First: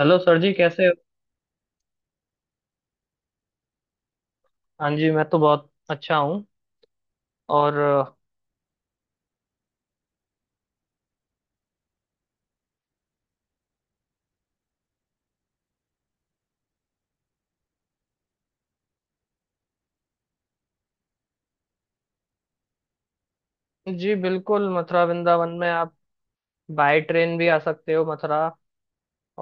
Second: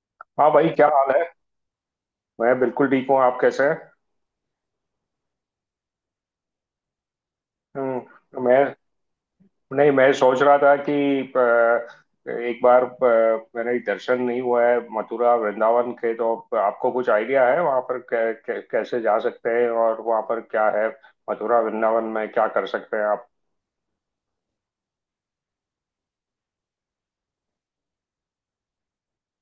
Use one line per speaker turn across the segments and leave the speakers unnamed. Hello sir
हाँ
जी,
भाई,
कैसे
क्या
हो?
हाल है। मैं बिल्कुल ठीक हूँ। आप कैसे हैं।
हाँ जी, मैं तो बहुत अच्छा हूँ। और
मैं, नहीं मैं सोच रहा था कि एक बार मैंने दर्शन नहीं हुआ है मथुरा वृंदावन के, तो आपको कुछ आइडिया है वहाँ पर कै, कै, कैसे जा सकते हैं और वहाँ पर क्या है। मथुरा वृंदावन में क्या कर सकते हैं आप।
जी बिल्कुल, मथुरा वृंदावन में आप बाय ट्रेन भी आ सकते हो मथुरा।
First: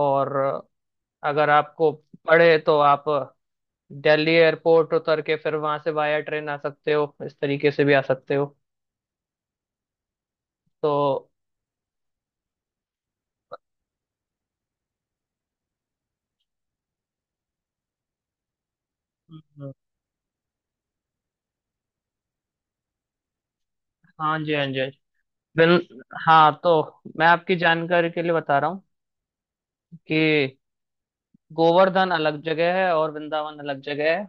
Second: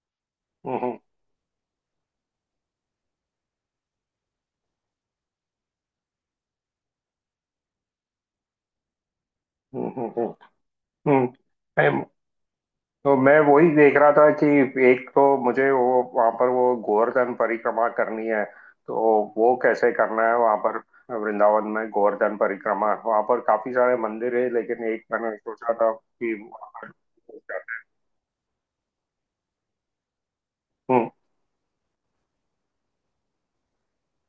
और
हम्म। हम्म।
अगर आपको पड़े तो आप दिल्ली एयरपोर्ट उतर के फिर वहां से बाय ट्रेन आ सकते हो, इस तरीके से भी आ सकते हो।
हम्म। हम्म। हम्म,
तो
हम्म। तो मैं वही देख रहा था कि एक तो मुझे वो वहां पर वो गोवर्धन परिक्रमा करनी है। तो वो
हम्म,
कैसे करना है वहां पर। वृंदावन में गोवर्धन परिक्रमा, वहां पर काफी सारे मंदिर
हाँ
है,
जी, हाँ जी,
लेकिन
हाँ जी।
एक मैंने सोचा
बिल
था कि
हाँ
वहाँ
तो
पर-
मैं आपकी जानकारी के लिए बता रहा हूँ कि
हम्म।
गोवर्धन अलग जगह है और वृंदावन अलग जगह है।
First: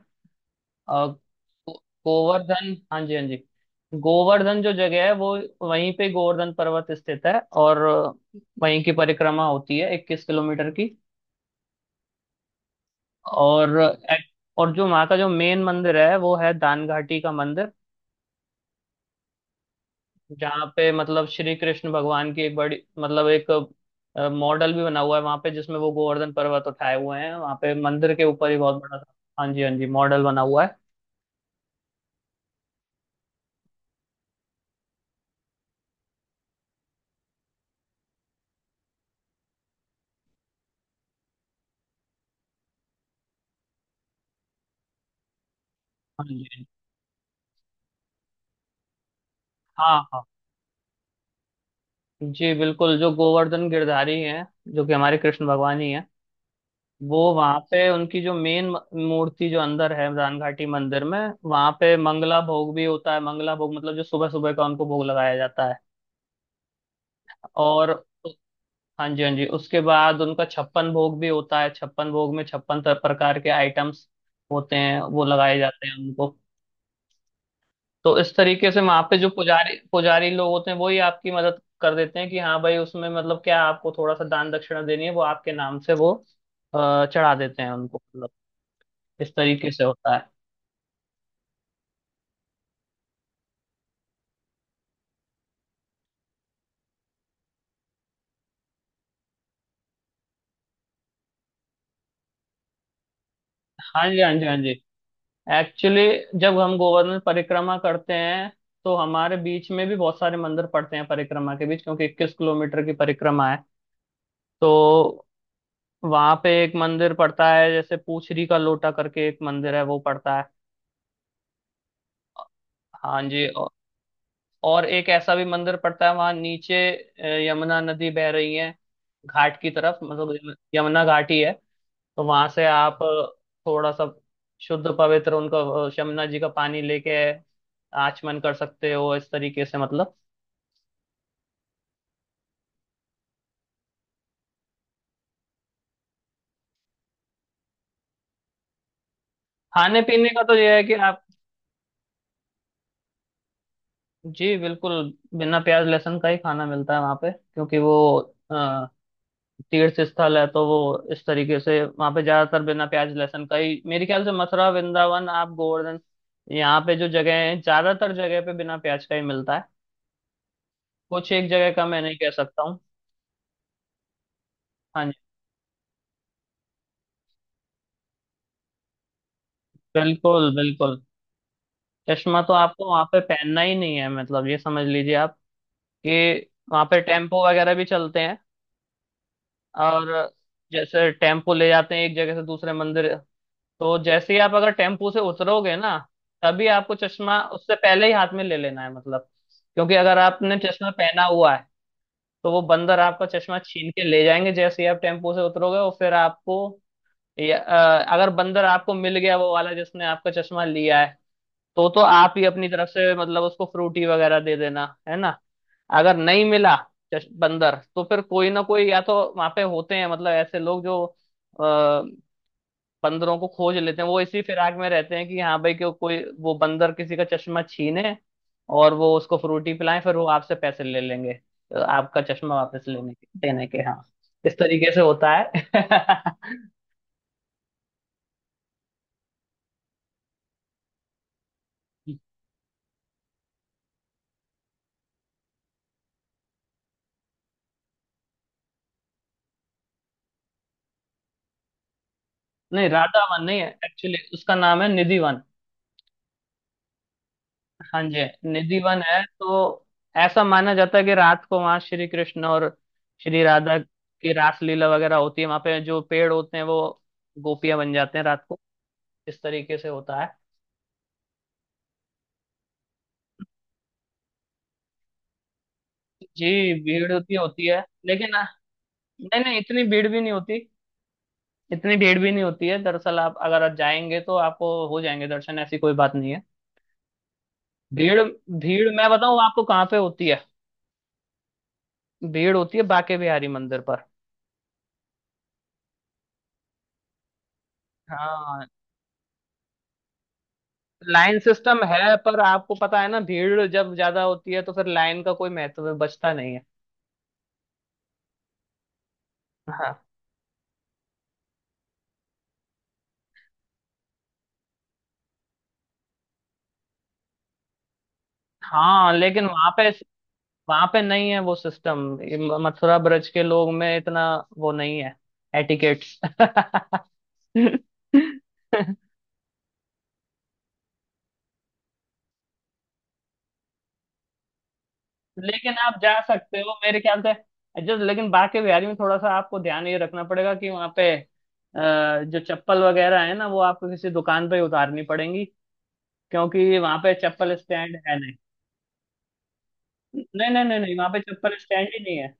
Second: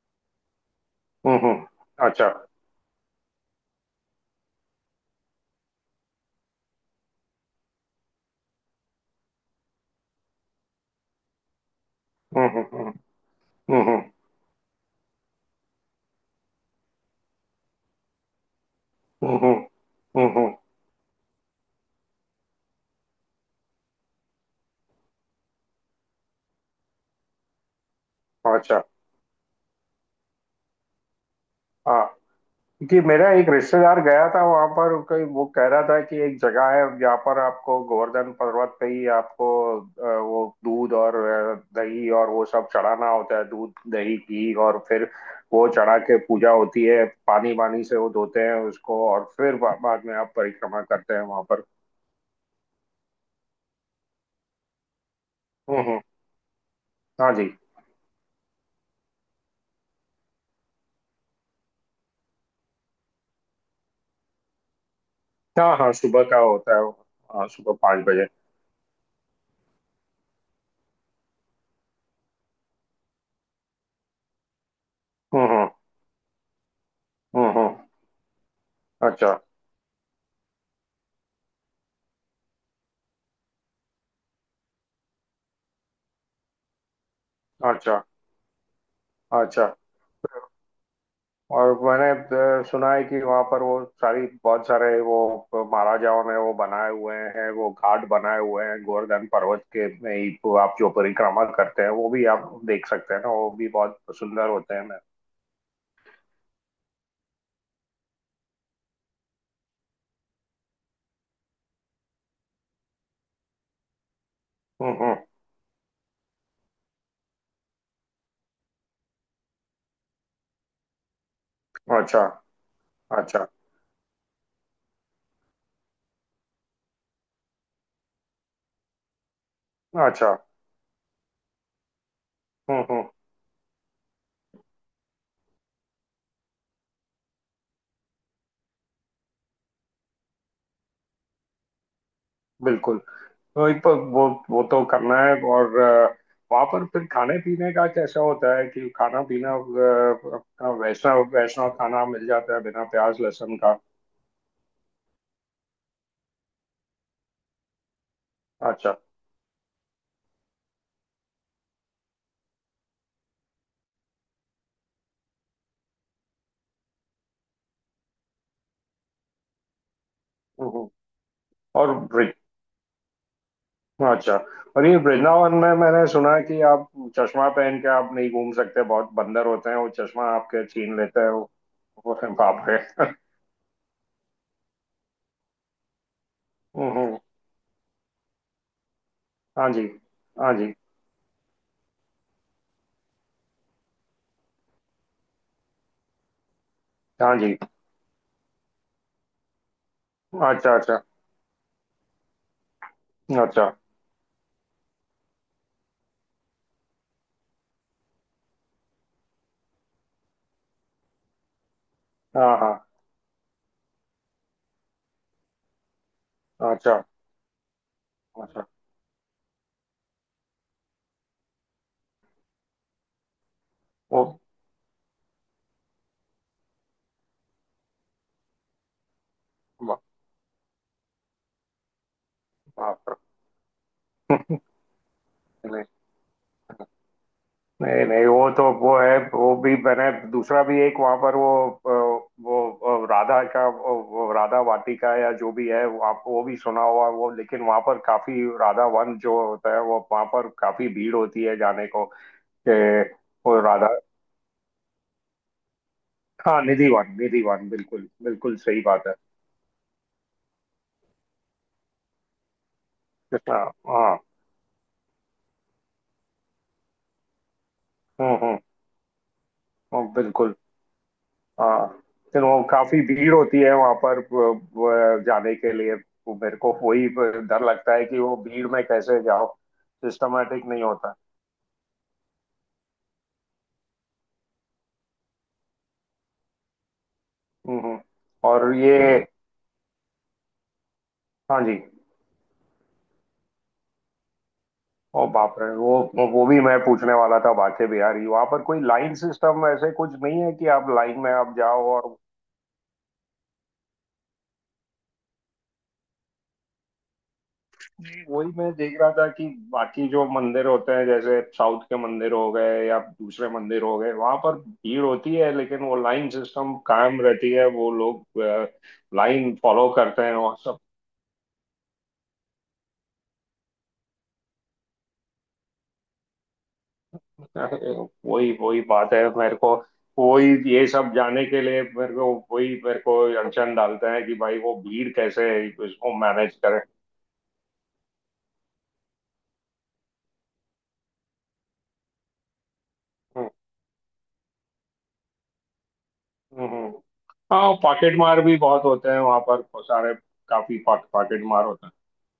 अ,
हम्म।
गो-
अच्छा।
गोवर्धन, हाँ जी, हाँ जी। गोवर्धन जो जगह है वो, वहीं पे गोवर्धन पर्वत स्थित है। और वहीं की परिक्रमा होती है, 21 किलोमीटर की।
हम्म। हम्म। हम्म।
और
हम्म। हम्म।
एक- और जो वहाँ का जो मेन मंदिर है, वो है दान घाटी का मंदिर।
हम्म। हम्म, हम्म,
जहाँ पे मतलब श्री कृष्ण भगवान की एक बड़ी, मतलब एक मॉडल भी बना हुआ है वहाँ पे, जिसमें वो गोवर्धन पर्वत उठाए हुए हैं, वहाँ पे मंदिर के ऊपर ही बहुत
अच्छा।
बड़ा सा। हाँ जी, हाँ जी, मॉडल बना हुआ है।
हाँ, कि मेरा एक रिश्तेदार गया था वहां पर, कोई वो कह रहा था कि एक जगह है जहाँ पर आपको गोवर्धन पर्वत पे ही आपको वो दूध और दही और वो सब चढ़ाना होता है, दूध दही घी, और फिर वो चढ़ा के
हाँ जी, हाँ
पूजा
जी।
होती है, पानी वानी से वो धोते हैं उसको, और फिर
हाँ,
बाद में
हाँ।
आप परिक्रमा करते हैं वहां पर।
जी बिल्कुल, जो गोवर्धन गिरधारी हैं, जो कि हमारे कृष्ण भगवान
हम्म।
ही
हम्म।
हैं। वो
हाँ जी।
वहां पे उनकी जो मेन मूर्ति जो अंदर है रान घाटी मंदिर में, वहां पे मंगला भोग भी होता है। मंगला भोग मतलब जो सुबह सुबह का उनको भोग लगाया जाता
हाँ,
है।
हाँ सुबह का होता है वो। हाँ, सुबह
और
5 बजे।
हाँ जी, हाँ जी, उसके बाद उनका छप्पन भोग भी होता है। छप्पन भोग में छप्पन प्रकार के आइटम्स होते हैं, वो
हम्म।
लगाए
हम्म।
जाते हैं उनको।
हम्म। हम्म।
तो इस तरीके से वहां पे जो
अच्छा।
पुजारी पुजारी लोग होते हैं, वही आपकी मदद कर देते हैं कि हाँ भाई, उसमें मतलब क्या आपको थोड़ा सा दान दक्षिणा देनी है, वो आपके नाम से वो चढ़ा देते हैं उनको,
अच्छा।
मतलब इस तरीके
अच्छा।
से होता है।
और मैंने सुना है कि वहां पर वो सारी, बहुत सारे वो महाराजाओं ने वो बनाए हुए हैं, वो घाट बनाए हुए हैं गोवर्धन पर्वत के में ही, तो आप जो परिक्रमा करते हैं वो भी आप देख सकते हैं ना, वो भी बहुत
हाँ जी, हाँ जी,
सुंदर
हाँ जी।
होते हैं ना।
एक्चुअली जब हम गोवर्धन परिक्रमा करते हैं तो हमारे बीच में भी बहुत सारे मंदिर पड़ते हैं परिक्रमा के बीच, क्योंकि 21 किलोमीटर की परिक्रमा है।
हम्म। हम्म।
तो वहां पे एक मंदिर पड़ता है, जैसे पूछरी का लोटा करके एक मंदिर है, वो पड़ता है।
अच्छा।
हाँ
अच्छा।
जी। और एक ऐसा भी मंदिर पड़ता है, वहां नीचे यमुना नदी बह रही है घाट की तरफ,
अच्छा।
मतलब यमुना घाट ही है। तो वहां से
हम्म।
आप
हम्म।
थोड़ा सा शुद्ध पवित्र उनका यमुना जी का पानी लेके आचमन कर सकते हो, इस तरीके से मतलब।
बिल्कुल। तो एक तो वो तो करना है, और वहाँ पर फिर खाने पीने का कैसा होता है, कि खाना पीना
खाने पीने का तो
अपना
यह है कि
वैष्णव
आप,
वैष्णव खाना मिल जाता है बिना प्याज लहसुन का।
जी बिल्कुल, बिना प्याज लहसुन का ही खाना मिलता है वहां पे, क्योंकि वो
अच्छा।
तीर्थ स्थल है, तो वो इस तरीके से वहां पे ज्यादातर बिना प्याज लहसुन का ही, मेरे ख्याल से मथुरा वृंदावन, आप गोवर्धन, यहाँ पे जो जगह है, ज्यादातर जगह पे बिना प्याज का ही मिलता है।
हम्म। हम्म।
कुछ एक जगह का
और
मैं नहीं कह
ब्रे,
सकता हूँ।
अच्छा। और ये
हाँ जी,
वृंदावन में मैंने सुना है कि आप चश्मा पहन के आप नहीं घूम सकते, बहुत बंदर होते हैं, वो चश्मा
बिल्कुल
आपके
बिल्कुल।
छीन लेते हैं वो। वो है,
चश्मा तो
बाप
आपको वहां
रे।
पे पहनना ही नहीं है, मतलब ये समझ लीजिए आप कि वहां
हम्म।
पे
हम्म।
टेम्पो वगैरह भी चलते हैं।
हाँ जी।
और
हाँ जी।
जैसे टेम्पो ले जाते हैं एक जगह से दूसरे मंदिर, तो जैसे ही आप अगर टेम्पू से उतरोगे ना, तभी आपको
हाँ
चश्मा
जी।
उससे पहले ही हाथ में ले लेना है, मतलब क्योंकि अगर आपने
अच्छा।
चश्मा
अच्छा।
पहना हुआ है तो वो बंदर आपका चश्मा
अच्छा।
छीन के ले जाएंगे जैसे ही आप टेम्पू से उतरोगे। और फिर आपको या, अगर बंदर आपको मिल गया वो वाला जिसने आपका चश्मा लिया है, तो आप ही
हाँ।
अपनी
हाँ।
तरफ से मतलब उसको फ्रूटी वगैरह दे देना है ना। अगर नहीं मिला
अच्छा।
बंदर, तो फिर कोई ना
अच्छा।
कोई या तो वहां पे होते हैं, मतलब ऐसे लोग जो अ, बंदरों को खोज लेते हैं, वो
ओ,
इसी फिराक में रहते हैं कि हाँ भाई, क्यों कोई वो बंदर किसी का चश्मा छीने और वो उसको फ्रूटी पिलाएं,
बा-
फिर वो आपसे पैसे ले लेंगे तो आपका चश्मा वापस लेने
बाप
के, देने के, हाँ इस तरीके से होता है।
रे, नहीं। नहीं, नहीं, वो तो वो है, वो भी मैंने दूसरा भी एक वहां पर वो अ, वो राधा का वो राधा वाटिका या जो भी है वो, आप वो भी सुना हुआ वो, लेकिन वहां पर काफी राधा वन जो होता है वो वहां पर काफी भीड़ होती है जाने को।
नहीं,
ए,
राधा वन नहीं
वो
है,
राधा,
एक्चुअली उसका नाम है निधि वन।
हाँ निधि वन। निधि वन,
हाँ
बिल्कुल
जी।
बिल्कुल
निधि
सही
वन
बात है।
है, तो ऐसा माना जाता है कि रात को वहाँ श्री कृष्ण और श्री
हाँ।
राधा
हाँ।
की रास लीला वगैरह होती है, वहाँ पे जो पेड़ होते हैं वो गोपियां बन जाते हैं
हम्म।
रात को।
हम्म।
इस तरीके से होता है।
बिल्कुल। हाँ। फिर वो काफी भीड़ होती है वहां पर, जाने के लिए। वो
जी,
मेरे को वही
भीड़ होती
डर
होती है।
लगता है कि
लेकिन
वो भीड़ में कैसे
नहीं
जाओ।
नहीं, इतनी भीड़ भी नहीं होती।
सिस्टमेटिक नहीं होता।
इतनी भीड़ भी नहीं होती है दरअसल, आप अगर आप जाएंगे तो आपको हो जाएंगे दर्शन, ऐसी कोई बात नहीं है।
हम्म।
भीड़
और
भीड़
ये,
मैं बताऊं आपको कहाँ पे होती है।
हाँ जी।
भीड़ होती है बाके बिहारी मंदिर पर।
ओ बाप रे, वो भी मैं पूछने वाला था, बाके बिहारी वहां पर
हाँ,
कोई लाइन सिस्टम ऐसे कुछ नहीं है, कि आप लाइन में
लाइन
आप
सिस्टम
जाओ। और
है पर आपको पता है ना, भीड़ जब ज्यादा होती है तो फिर लाइन का कोई महत्व बचता नहीं है।
वही मैं देख रहा था कि
हाँ
बाकी जो मंदिर होते हैं, जैसे साउथ के मंदिर हो गए या दूसरे मंदिर हो गए, वहां पर भीड़ होती है, लेकिन वो लाइन सिस्टम कायम रहती है, वो लोग
हाँ, लेकिन
लाइन
वहां पे
फॉलो करते हैं और सब।
वहां पे नहीं है वो सिस्टम। मथुरा ब्रज के लोग में इतना वो नहीं है, एटिकेट।
वही वही
लेकिन
बात है मेरे को, वही। ये सब जाने के लिए मेरे को, वही मेरे को अड़चन डालते हैं कि भाई वो भीड़ कैसे
आप
इसको
जा
मैनेज
सकते हो
करें।
मेरे ख्याल से जस्ट। लेकिन बाके बिहारी में थोड़ा सा आपको ध्यान ये रखना पड़ेगा कि वहाँ पे जो चप्पल वगैरह है ना,
हम्म,
वो आपको किसी दुकान पे ही उतारनी पड़ेंगी, क्योंकि
हम्म।
वहाँ पे चप्पल
हाँ,
स्टैंड
पॉकेट
है नहीं।
मार भी बहुत होते हैं वहां पर सारे,
नहीं नहीं
काफी
नहीं नहीं, वहाँ पे
पॉकेट
चप्पल
मार होते
स्टैंड
हैं।
ही नहीं है।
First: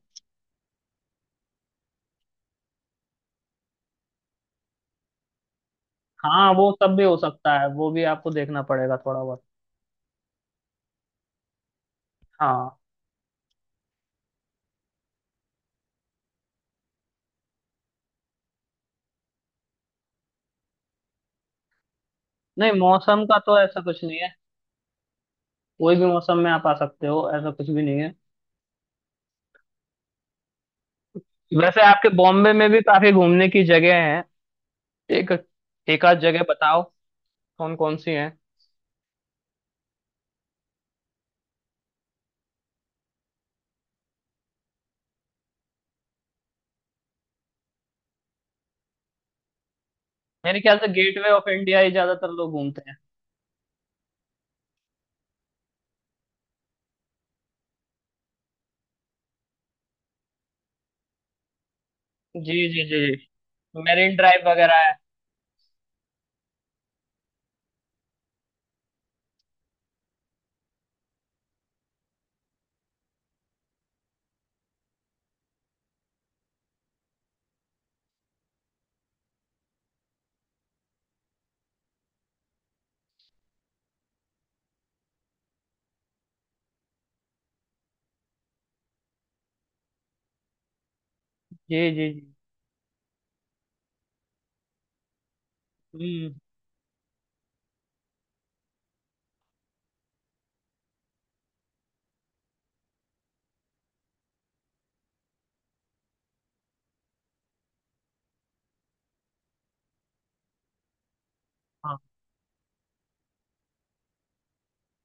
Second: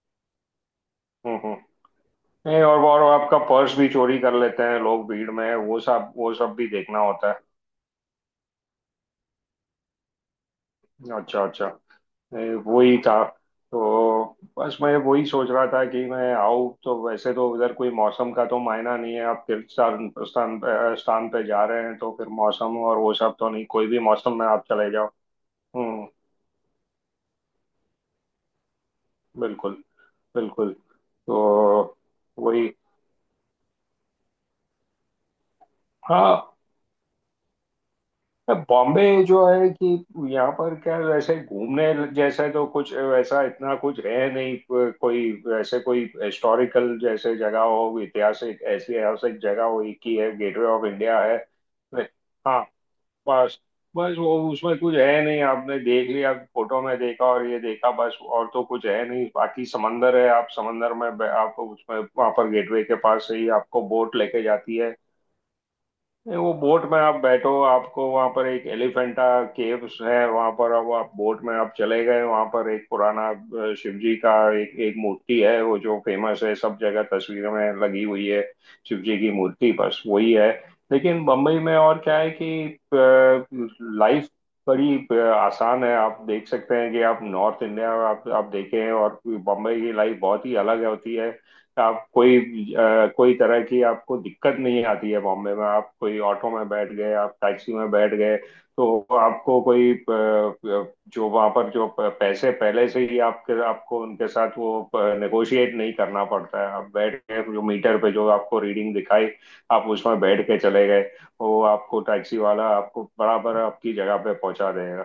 हम्म। हम्म। नहीं, और आपका पर्स भी चोरी कर लेते हैं लोग भीड़ में, वो
हाँ,
सब भी
वो सब
देखना
भी हो
होता है।
सकता है, वो भी आपको देखना पड़ेगा थोड़ा बहुत।
अच्छा। अच्छा।
हाँ,
वही था। तो बस मैं वही सोच रहा था कि मैं आऊँ, तो वैसे तो उधर कोई मौसम का तो मायना नहीं है, आप तीर्थ स्थान स्थान पे जा रहे हैं, तो फिर
नहीं
मौसम और वो
मौसम
सब
का
तो
तो
नहीं,
ऐसा
कोई भी
कुछ नहीं है,
मौसम में आप चले जाओ।
कोई भी
हम्म।
मौसम में आप आ सकते हो, ऐसा कुछ भी नहीं है।
बिल्कुल। बिल्कुल। तो
वैसे आपके बॉम्बे
वही।
में भी काफी घूमने की जगह है। एक, एक आध जगह
हाँ।
बताओ, कौन कौन सी हैं?
बॉम्बे जो है, कि यहाँ पर क्या वैसे घूमने जैसे तो कुछ वैसा इतना कुछ है नहीं, कोई वैसे, कोई हिस्टोरिकल जैसे जगह हो, ऐतिहासिक ऐतिहासिक जगह हो, एक ही है,
मेरे
गेटवे
ख्याल
ऑफ
से
इंडिया
गेटवे
है।
ऑफ इंडिया ही ज्यादातर लोग
हाँ।
घूमते हैं।
बस। बस वो उसमें कुछ है नहीं, आपने देख लिया फोटो में, देखा और ये देखा, बस और तो कुछ है नहीं, बाकी समंदर है, आप समंदर में आप उसमें वहां पर
जी
गेटवे
जी
के
जी
पास से ही
जी,
आपको
मेरीन
बोट लेके
ड्राइव
जाती
वगैरह है।
है। नहीं, वो बोट में आप बैठो, आपको वहां पर एक एलिफेंटा केव्स है वहां पर, अब आप बोट में आप चले गए वहां पर, एक पुराना शिव जी का एक एक मूर्ति है, वो जो फेमस है सब जगह तस्वीरों में लगी हुई है, शिव जी की मूर्ति, बस वही है। लेकिन बम्बई में और क्या है कि लाइफ बड़ी आसान है, आप देख सकते हैं कि आप नॉर्थ इंडिया आप देखें, और बम्बई की लाइफ बहुत ही अलग होती है।
जी
आप
जी जी,
कोई कोई तरह की आपको दिक्कत नहीं आती है बॉम्बे में, आप कोई
हम्म,
ऑटो में बैठ गए, आप टैक्सी में बैठ गए, तो आपको कोई जो वहां पर जो पैसे पहले से ही आपके, आपको उनके साथ वो नेगोशिएट नहीं करना पड़ता है, आप बैठ गए जो मीटर पे जो आपको रीडिंग दिखाई, आप उसमें बैठ के चले गए, वो
हाँ
आपको टैक्सी वाला आपको बराबर आपकी जगह पे पहुंचा देगा।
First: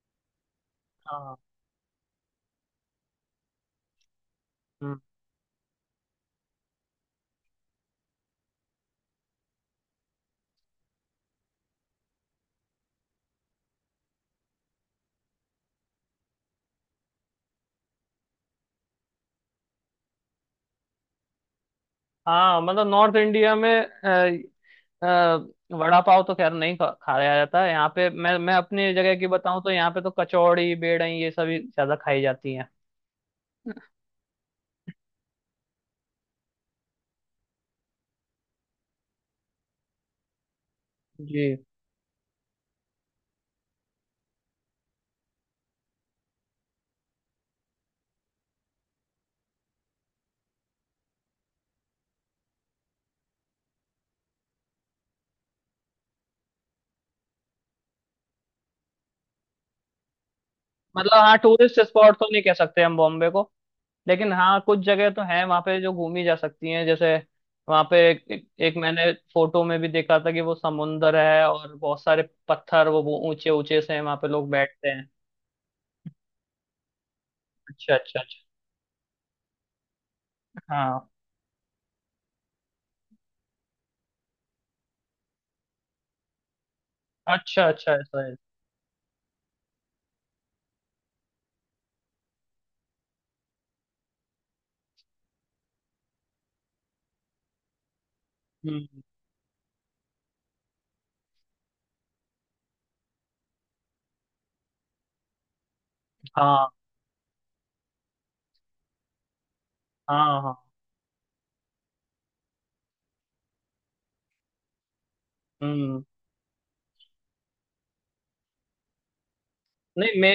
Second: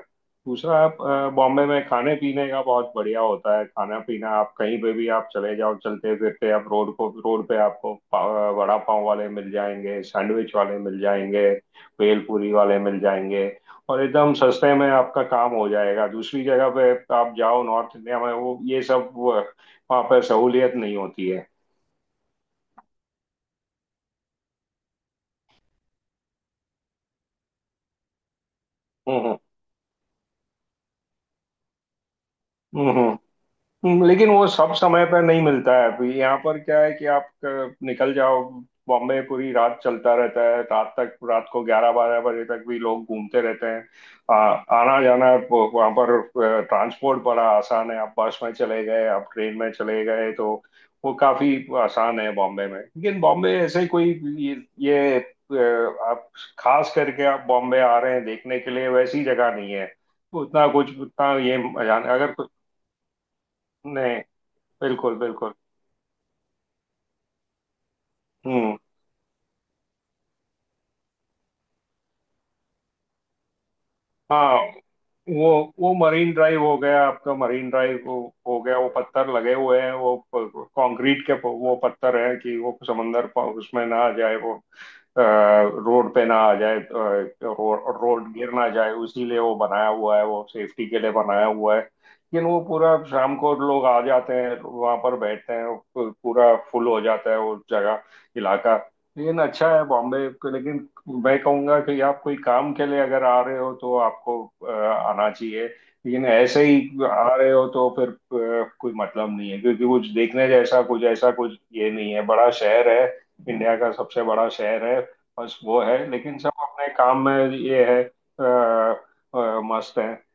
दूसरा, आप
हाँ,
बॉम्बे में खाने पीने का बहुत बढ़िया होता है, खाना पीना आप कहीं पे
हम्म।
भी आप चले जाओ चलते फिरते, आप रोड पे आपको वड़ा पाव वाले मिल जाएंगे, सैंडविच वाले मिल जाएंगे, भेल पूरी वाले मिल जाएंगे, और एकदम सस्ते में आपका काम हो जाएगा। दूसरी जगह पे आप जाओ नॉर्थ इंडिया में, वो ये सब वो- वहाँ पे सहूलियत नहीं होती है।
हाँ, मतलब नॉर्थ इंडिया में, वड़ा पाव तो खैर नहीं खाया जाता है यहाँ पे, मैं अपनी जगह की
हम्म।
बताऊँ तो यहाँ पे तो कचौड़ी बेड़ई ये सभी ज्यादा खाई जाती हैं।
हम्म। हम्म। हम्म। लेकिन वो सब समय पर नहीं मिलता है, अभी यहाँ पर क्या है कि आप निकल जाओ, बॉम्बे पूरी रात चलता रहता है, रात तक,
जी,
रात को 11-12 बजे तक भी लोग घूमते रहते हैं। आ, आना जाना वो- वहाँ पर ट्रांसपोर्ट बड़ा आसान है, आप बस में चले गए, आप ट्रेन में चले गए, तो वो काफी आसान है बॉम्बे में। लेकिन बॉम्बे ऐसे कोई ये, ये अ, आप, खास करके आप बॉम्बे आ रहे हैं देखने के लिए, वैसी जगह नहीं है, उतना कुछ
मतलब
उतना
हाँ
ये
टूरिस्ट
मजा नहीं-
स्पॉट तो
अगर
नहीं
कुछ
कह सकते हम बॉम्बे को,
नहीं,
लेकिन हाँ कुछ जगह
बिल्कुल।
तो हैं
बिल्कुल।
वहाँ पे जो घूमी जा सकती हैं। जैसे वहाँ पे एक,
हम्म।
मैंने फोटो में भी देखा था कि वो समुंदर है और बहुत सारे पत्थर, वो ऊंचे ऊंचे से हैं, वहाँ पे लोग
हाँ,
बैठते हैं।
वो वो मरीन ड्राइव हो गया आपका, मरीन
अच्छा
ड्राइव
अच्छा अच्छा,
हो गया, वो पत्थर लगे हुए हैं वो
हाँ,
कंक्रीट के वो पत्थर हैं कि वो समंदर उसमें ना आ जाए, वो रोड पे ना आ जाए,
अच्छा अच्छा,
रोड
ऐसा
रोड
है।
गिर ना जाए, उसीलिए वो बनाया हुआ है, वो सेफ्टी के लिए बनाया हुआ है। लेकिन वो पूरा शाम को लोग आ जाते हैं वहां पर बैठते हैं, वो पूरा फुल हो जाता है वो जगह, इलाका।
हम्म,
लेकिन अच्छा है बॉम्बे को, लेकिन मैं कहूंगा कि आप कोई काम के लिए अगर आ रहे हो तो आपको आना चाहिए, लेकिन ऐसे
हाँ
ही आ रहे हो तो फिर कोई मतलब नहीं है, क्योंकि कुछ
हाँ
देखने
हाँ,
जैसा कुछ ऐसा कुछ ये नहीं है, बड़ा शहर है, इंडिया का सबसे बड़ा शहर है, बस वो है,
हम्म।
लेकिन सब अपने काम में ये है, मस्त है
नहीं मे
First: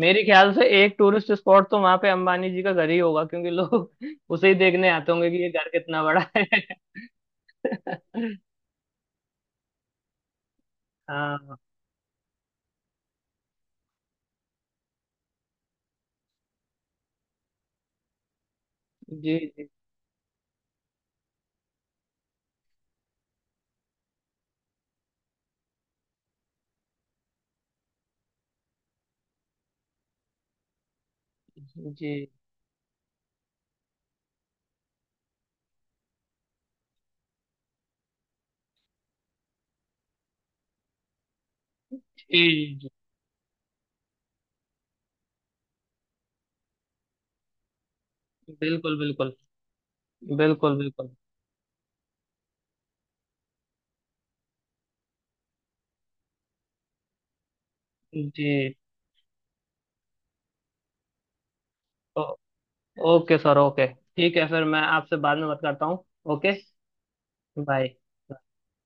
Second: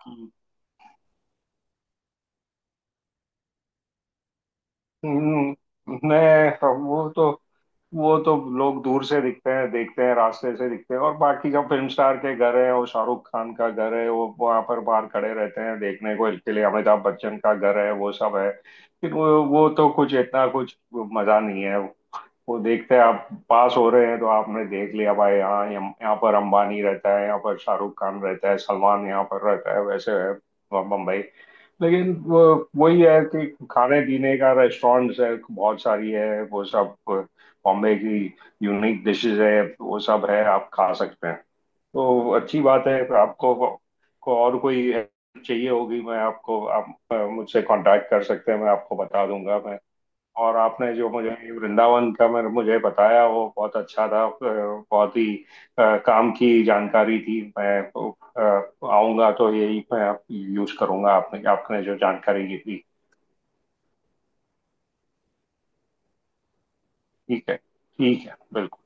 मेरे ख्याल से एक टूरिस्ट स्पॉट तो वहाँ पे अंबानी जी का घर ही होगा, क्योंकि लोग उसे ही देखने आते होंगे कि ये
हम्म,
घर कितना बड़ा है।
नहीं, वो तो लोग दूर से दिखते हैं, देखते हैं, रास्ते से दिखते हैं, और बाकी
हाँ,
जो फिल्म स्टार के घर है, वो शाहरुख खान का घर है, वो वहां पर बाहर खड़े रहते हैं देखने को इसके लिए, अमिताभ बच्चन का घर है, वो सब है, लेकिन
जी
वो
जी
वो तो कुछ इतना कुछ मजा नहीं है। वो देखते हैं आप पास हो रहे हैं, तो आपने देख लिया भाई यहाँ यहाँ पर अंबानी रहता है, यहाँ पर शाहरुख खान रहता है, सलमान यहाँ पर रहता है, वैसे है बम्बई।
जी जी
लेकिन वो वही है कि खाने पीने का रेस्टोरेंट्स है बहुत सारी है, वो सब बॉम्बे की यूनिक डिशेस है, वो सब है आप खा सकते हैं, तो अच्छी बात
जी
है। आपको, को और कोई help चाहिए होगी, मैं आपको, आप मुझसे कांटेक्ट कर
जी,
सकते हैं, मैं आपको
बिल्कुल
बता
बिल्कुल,
दूंगा। और
बिल्कुल
आपने जो
बिल्कुल।
मुझे वृंदावन का मेरे मुझे बताया वो बहुत अच्छा था, बहुत ही काम की जानकारी थी, मैं
जी,
आऊंगा तो यही मैं यूज करूंगा आपने आपने जो
ओ,
जानकारी दी थी।
ओके सर, ओके ठीक है, फिर मैं आपसे बाद में बात करता हूँ। ओके,
ठीक है,
बाय।
ठीक है, बिल्कुल।